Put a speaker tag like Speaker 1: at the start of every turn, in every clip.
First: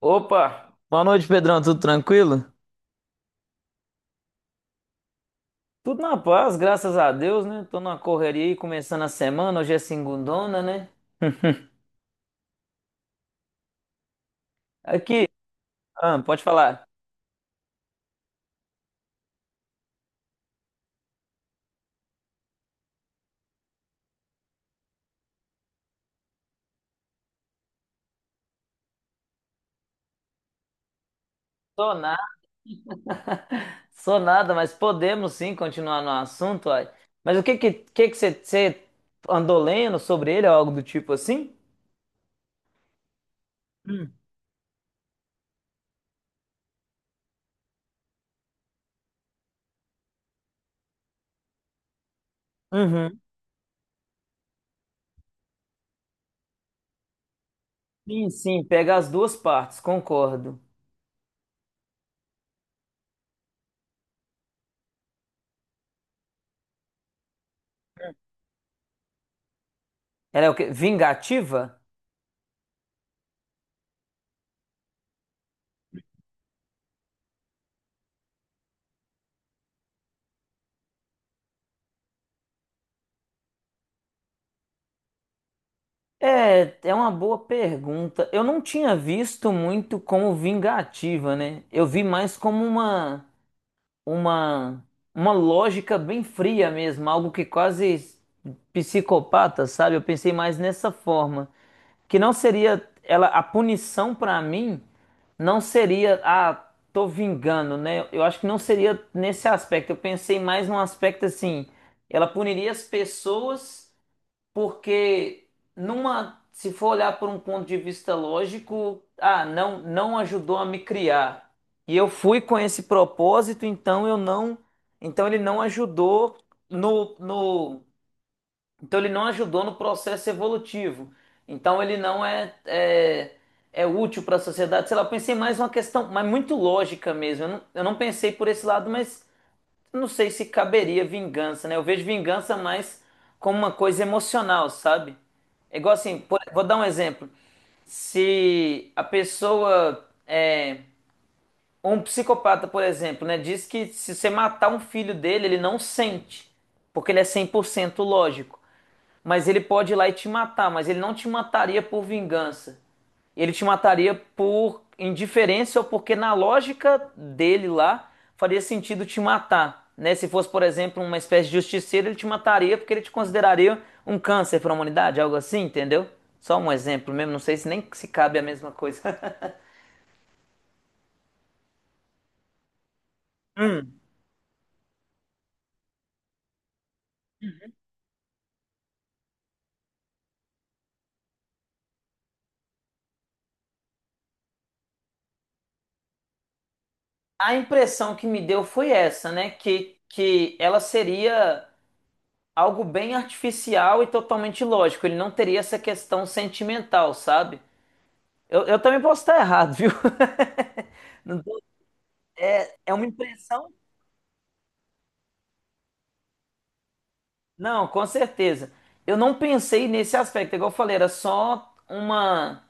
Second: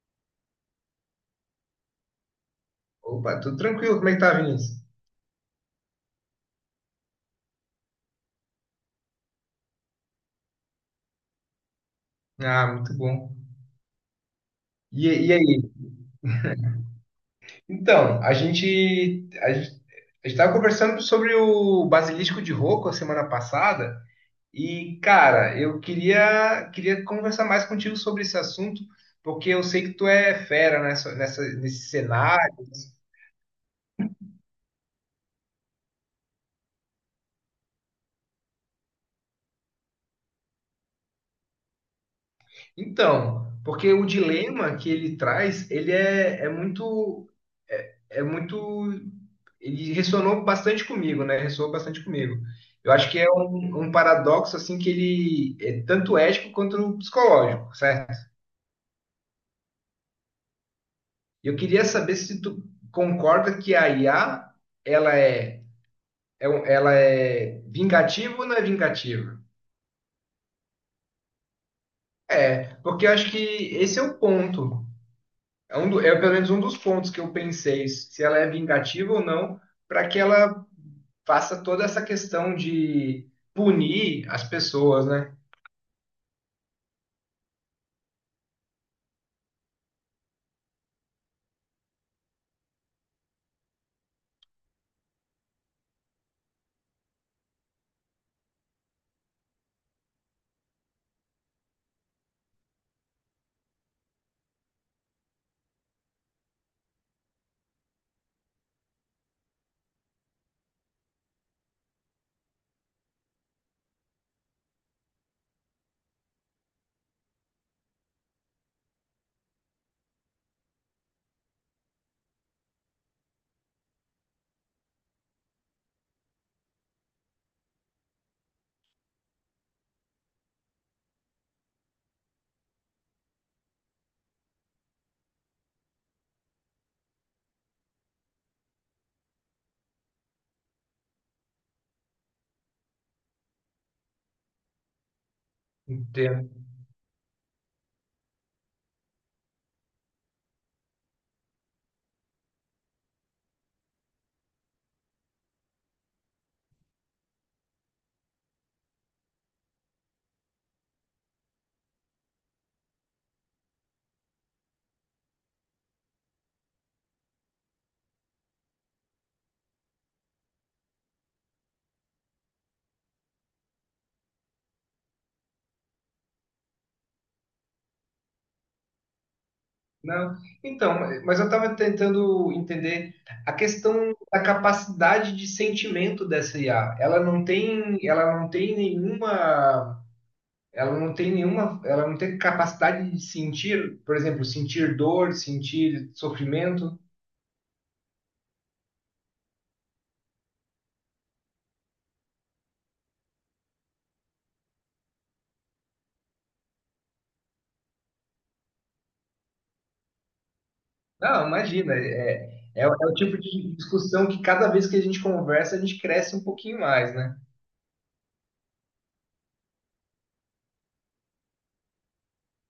Speaker 1: Opa, boa noite, Pedrão. Tudo tranquilo?
Speaker 2: Opa, tudo tranquilo? Como é que tá, Vinícius?
Speaker 1: Tudo na paz, graças a Deus, né? Tô numa correria aí, começando a semana. Hoje é segundona, né?
Speaker 2: Ah, muito bom. E,
Speaker 1: Aqui,
Speaker 2: e aí?
Speaker 1: ah, pode falar.
Speaker 2: Então, a gente estava conversando sobre o Basilisco de Rocco a semana passada e, cara, eu queria conversar mais contigo sobre esse assunto, porque eu sei que tu é fera nesse
Speaker 1: Sou nada,
Speaker 2: cenário.
Speaker 1: sou nada, mas podemos sim continuar no assunto, uai. Mas o que você andou lendo sobre ele ou algo do tipo assim?
Speaker 2: Então, porque o
Speaker 1: Hum.
Speaker 2: dilema que ele traz, ele é, é muito, ele ressonou bastante comigo, né? Ressoou bastante comigo. Eu acho que
Speaker 1: Uhum.
Speaker 2: é um paradoxo assim que ele é tanto ético quanto psicológico, certo?
Speaker 1: Sim, sim, pega as duas partes, concordo.
Speaker 2: Eu queria saber se tu concorda que a IA, ela é, ela é vingativa ou não é vingativa?
Speaker 1: Ela é o quê? Vingativa?
Speaker 2: É, porque eu acho que esse é o ponto. É, é pelo menos um dos pontos que eu pensei, se ela é vingativa ou não, para que ela faça toda essa questão de punir as pessoas, né?
Speaker 1: É, é uma boa pergunta. Eu não tinha visto muito como vingativa, né? Eu vi mais como uma uma lógica bem fria mesmo, algo que quase psicopata, sabe? Eu pensei mais nessa forma, que não seria ela a punição pra mim não seria ah, tô vingando, né? Eu acho que não seria nesse aspecto. Eu pensei mais num aspecto assim, ela puniria as pessoas porque numa, se for olhar por um ponto de vista lógico, ah, não ajudou a me criar. E eu fui com esse propósito, então eu não, então ele não ajudou no, então ele não ajudou no processo evolutivo. Então ele não é, é, é útil para a sociedade. Sei lá, eu pensei mais uma questão, mas muito lógica mesmo. Eu não pensei por esse lado, mas não sei se caberia vingança, né? Eu vejo vingança mais como uma coisa emocional, sabe? É igual assim, vou
Speaker 2: Entendo.
Speaker 1: dar um exemplo. Se a pessoa, é, um psicopata, por exemplo, né, diz que se você matar um filho dele, ele não sente, porque ele é 100% lógico. Mas ele pode ir lá e te matar, mas ele não te mataria por vingança. Ele te mataria por indiferença ou porque na lógica dele lá faria sentido te matar, né? Se fosse, por exemplo, uma espécie de justiceiro, ele te mataria porque ele te consideraria um câncer para a humanidade, algo assim, entendeu? Só um exemplo mesmo, não sei se nem se cabe a mesma coisa.
Speaker 2: Não, então, mas eu estava tentando entender a
Speaker 1: Hum.
Speaker 2: questão da capacidade de sentimento dessa IA. Ela não tem nenhuma, ela não tem nenhuma, Ela não tem capacidade de sentir, por exemplo, sentir dor, sentir sofrimento.
Speaker 1: A impressão que me deu foi essa, né? Que ela seria algo bem artificial e totalmente lógico. Ele não teria essa questão sentimental, sabe? Eu também posso estar errado, viu? Não
Speaker 2: Não,
Speaker 1: tô-
Speaker 2: imagina. É
Speaker 1: É uma
Speaker 2: o tipo
Speaker 1: impressão?
Speaker 2: de discussão que cada vez que a gente conversa, a gente cresce um pouquinho mais, né?
Speaker 1: Não, com certeza. Eu não pensei nesse aspecto, igual eu falei, era só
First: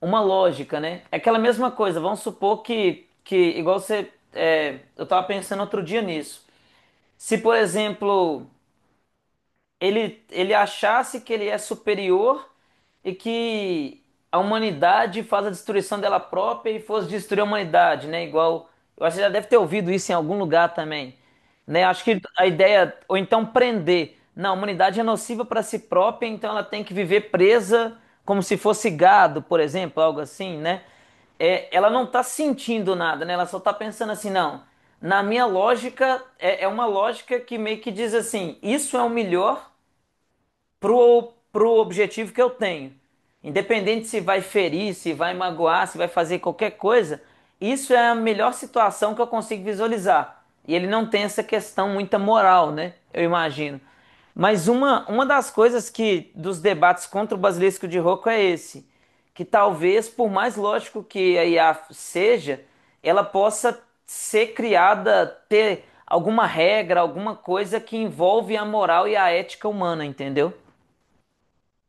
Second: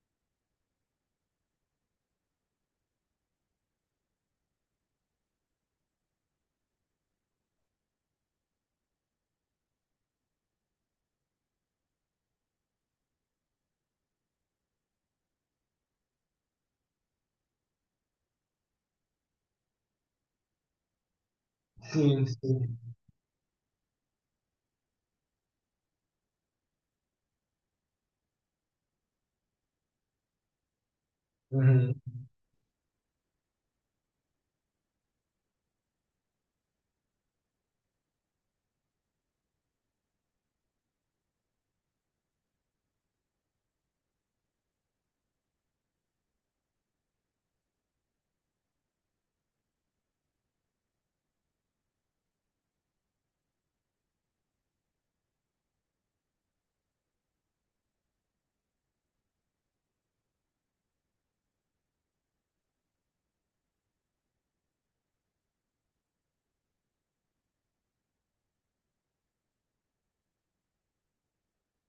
Speaker 1: uma lógica, né? É aquela mesma coisa, vamos supor que igual você. É, eu tava pensando outro dia nisso. Se, por exemplo. Ele achasse que ele é superior e que a humanidade faz a destruição dela própria e fosse destruir a humanidade, né? Igual, eu acho que já deve ter ouvido isso em algum lugar também, né? Acho que
Speaker 2: Sim,
Speaker 1: a
Speaker 2: sim.
Speaker 1: ideia, ou então prender. Não, a humanidade é nociva para si própria, então ela tem que viver presa como se fosse gado, por exemplo, algo assim, né? É, ela
Speaker 2: Uhum.
Speaker 1: não está sentindo nada, né? Ela só está pensando assim, não. Na minha lógica, é, é uma lógica que meio que diz assim: isso é o melhor pro objetivo que eu tenho. Independente se vai ferir, se vai magoar, se vai fazer qualquer coisa, isso é a melhor situação que eu consigo visualizar. E ele não tem essa questão muita moral, né? Eu imagino. Mas uma das coisas que dos debates contra o basilisco de Rocco é esse, que talvez, por mais lógico que a IA seja, ela possa ser criada, ter alguma regra, alguma coisa que envolve a moral e a ética humana, entendeu?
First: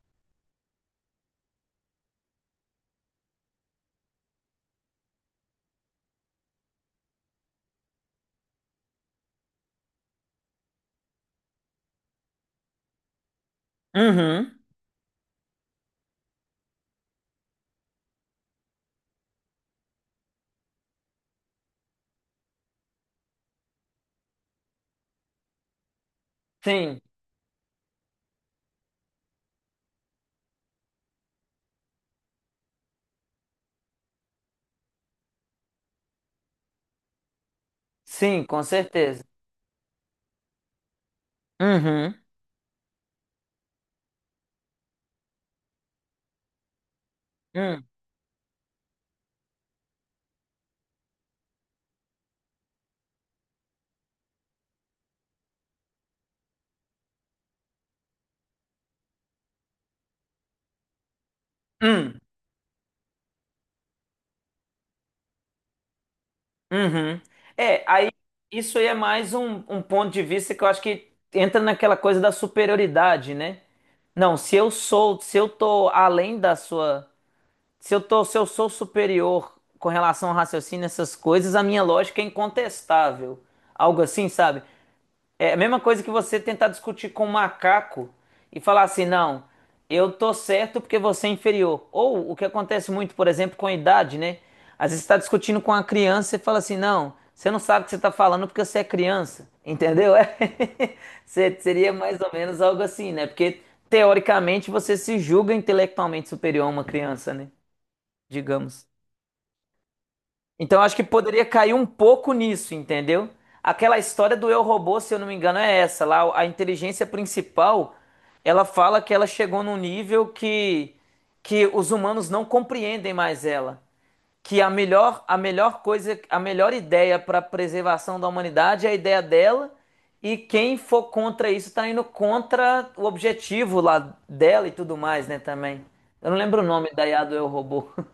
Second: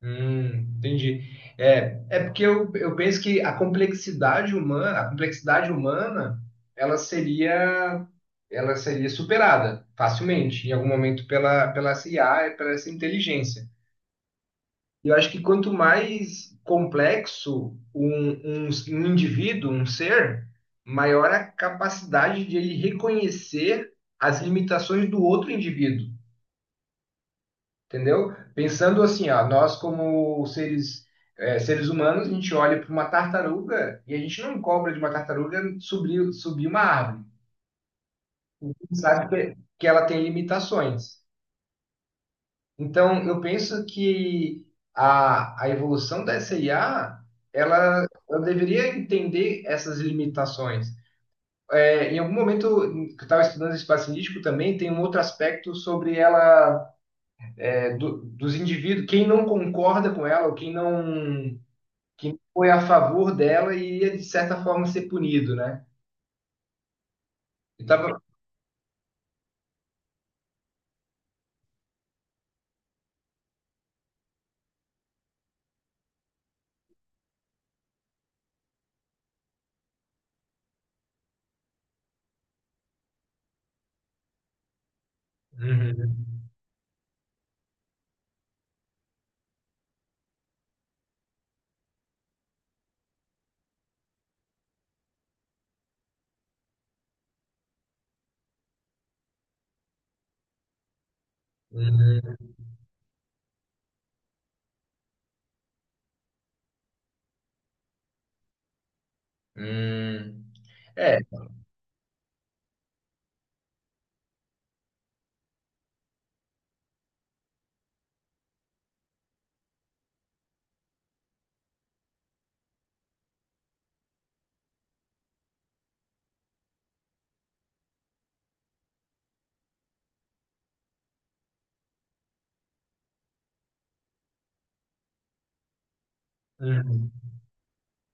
Speaker 2: Hum, entendi. É, é porque eu penso que a complexidade humana, ela seria, ela seria superada facilmente, em algum momento, pela essa IA, e pela essa inteligência.
Speaker 1: Uhum.
Speaker 2: E eu acho que quanto mais complexo um indivíduo, um ser, maior a capacidade de ele reconhecer as limitações do outro indivíduo,
Speaker 1: Sim,
Speaker 2: entendeu? Pensando assim, ó, nós como seres, é, seres humanos, a gente olha para uma tartaruga e a gente não cobra de uma tartaruga subir uma árvore.
Speaker 1: sim, com
Speaker 2: A gente
Speaker 1: certeza.
Speaker 2: sabe que ela tem limitações.
Speaker 1: Uhum.
Speaker 2: Então, eu penso que a evolução da SIA,
Speaker 1: Hum,
Speaker 2: ela deveria entender essas limitações. É, em algum momento em que eu estava estudando esse espaço indígena também, tem um outro aspecto sobre ela, é, dos indivíduos, quem não concorda com ela, ou
Speaker 1: hum,
Speaker 2: quem não foi a favor dela, iria, de certa forma, ser punido, né?
Speaker 1: uhum. É,
Speaker 2: Eu
Speaker 1: aí
Speaker 2: tava...
Speaker 1: isso aí é mais um ponto de vista que eu acho que entra naquela coisa da superioridade, né? Não, se eu sou, se eu tô além da sua, se eu tô, se eu sou superior com relação ao raciocínio, essas coisas, a minha lógica é incontestável. Algo assim, sabe? É a mesma coisa que
Speaker 2: Uhum.
Speaker 1: você tentar discutir com um macaco e falar assim, não, eu tô certo porque você é inferior. Ou o que acontece muito, por exemplo, com a idade, né? Às vezes você está discutindo com uma criança e fala assim, não, você não sabe o que você está falando porque você é criança, entendeu? É. Seria mais ou
Speaker 2: Uhum.
Speaker 1: menos algo assim, né? Porque teoricamente você se julga intelectualmente superior a uma criança, né? Digamos.
Speaker 2: Uhum.
Speaker 1: Então, eu acho que
Speaker 2: É.
Speaker 1: poderia cair um pouco nisso, entendeu? Aquela história do Eu Robô, se eu não me engano, é essa. Lá, a inteligência principal, ela fala que ela chegou num nível que os humanos não compreendem mais ela. Que a melhor coisa, a melhor ideia para a preservação da humanidade é a ideia dela, e quem for contra isso está indo contra o objetivo lá dela e tudo mais, né, também. Eu não lembro o nome da
Speaker 2: Uhum.
Speaker 1: IA do Eu Robô.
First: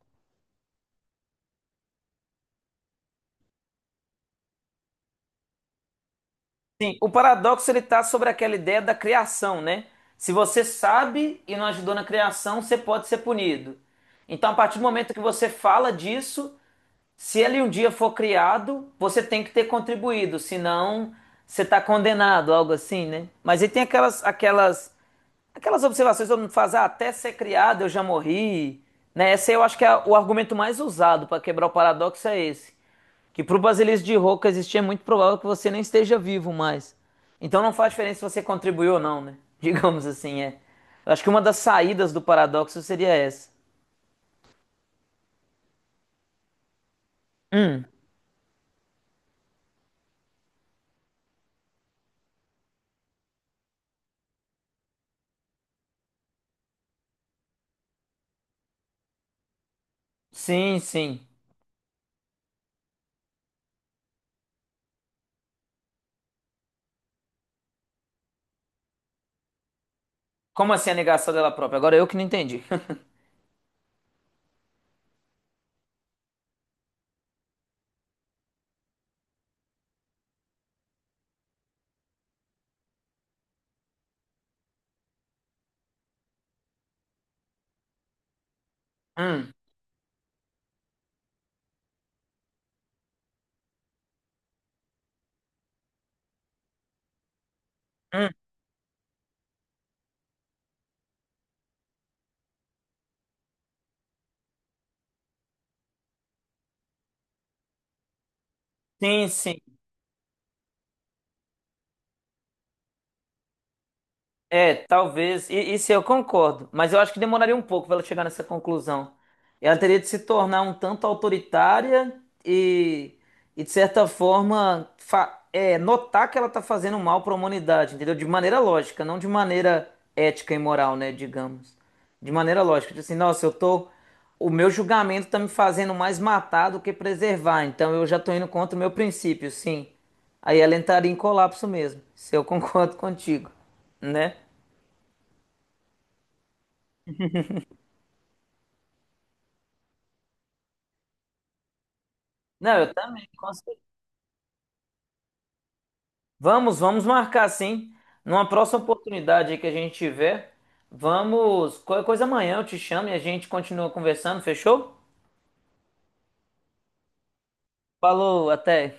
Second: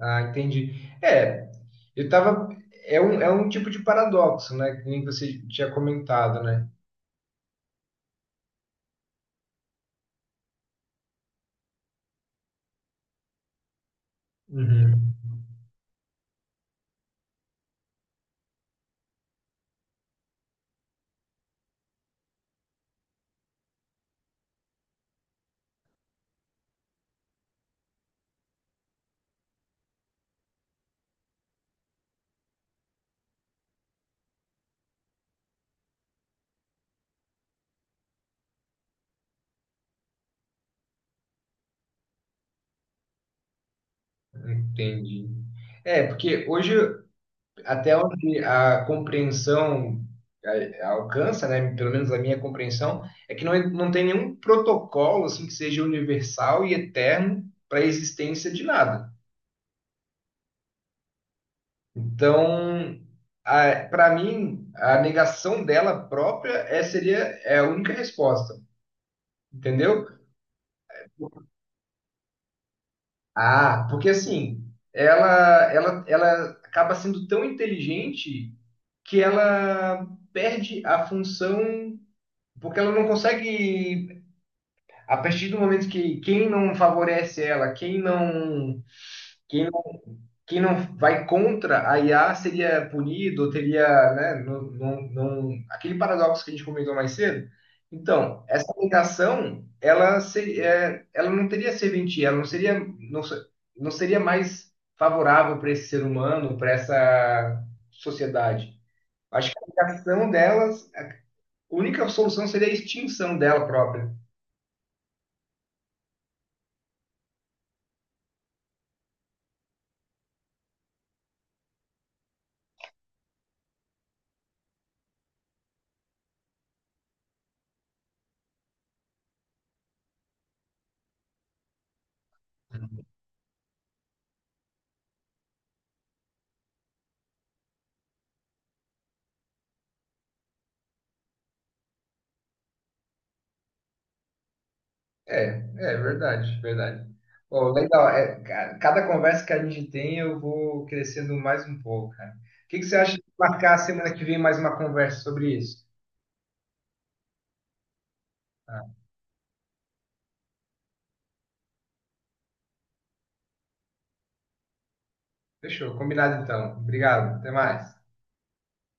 Speaker 2: Ah, entendi. É, eu tava. É é um tipo de paradoxo, né? Que nem você tinha comentado, né?
Speaker 1: Sim, o paradoxo ele está sobre aquela ideia da criação, né? Se você sabe e não ajudou na criação, você pode ser punido. Então, a partir do momento
Speaker 2: Uhum.
Speaker 1: que você fala disso, se ele um dia for criado, você tem que ter contribuído, senão você está condenado, algo assim, né? Mas aí tem aquelas observações que todo mundo faz, ah, até ser criado eu já morri, né? Esse eu acho que é o argumento mais usado para quebrar o paradoxo é esse, que para o basilisco de Roca existir é muito provável que você nem esteja vivo mais. Então não faz diferença se você contribuiu ou não, né? Digamos assim, é. Eu acho que uma das saídas do paradoxo seria essa.
Speaker 2: Entendi. É, porque hoje, até onde a compreensão alcança, né? Pelo menos a minha compreensão, é que não tem nenhum protocolo assim que seja universal e eterno para a existência de nada.
Speaker 1: Sim, sim.
Speaker 2: Então, para mim, a negação dela própria é, seria é a única resposta, entendeu?
Speaker 1: Como assim a negação dela própria? Agora eu que não entendi.
Speaker 2: Ah, porque assim, ela acaba sendo tão inteligente que ela perde a função, porque ela não consegue, a partir do momento que quem não favorece ela, quem não,
Speaker 1: Hum,
Speaker 2: quem quem não vai contra a IA seria punido, teria, né, não, não, não- aquele paradoxo que a gente comentou mais cedo.
Speaker 1: hum.
Speaker 2: Então, essa negação, ela seria, é, ela não teria serventia, ela não seria, não, se- não seria mais favorável para esse ser humano, para essa sociedade.
Speaker 1: Sim,
Speaker 2: Acho
Speaker 1: sim.
Speaker 2: que a negação delas, a única solução seria a extinção dela própria.
Speaker 1: É, talvez. E isso eu concordo, mas eu acho que demoraria um pouco para ela chegar nessa conclusão. Ela teria de se tornar um tanto autoritária e de certa forma, é, notar que ela está fazendo mal para a humanidade, entendeu? De maneira lógica, não de maneira ética e moral, né? Digamos. De maneira lógica. Tipo assim, nossa, eu tô. O meu julgamento está me fazendo mais matar do que preservar, então eu já estou indo contra o meu princípio, sim. Aí ela entraria em colapso mesmo, se eu concordo contigo, né?
Speaker 2: É, é verdade, verdade. Pô, legal. É, cada conversa que a gente tem, eu vou crescendo mais um pouco, cara. O
Speaker 1: Não,
Speaker 2: que que
Speaker 1: eu
Speaker 2: você acha de
Speaker 1: também, com certeza.
Speaker 2: marcar semana que vem mais uma conversa sobre isso?
Speaker 1: Vamos, vamos marcar sim. Numa próxima
Speaker 2: Ah,
Speaker 1: oportunidade aí que a gente tiver, vamos. Qualquer coisa amanhã eu te chamo e a gente continua conversando, fechou?
Speaker 2: fechou, combinado então. Obrigado, até mais.
Speaker 1: Falou, até.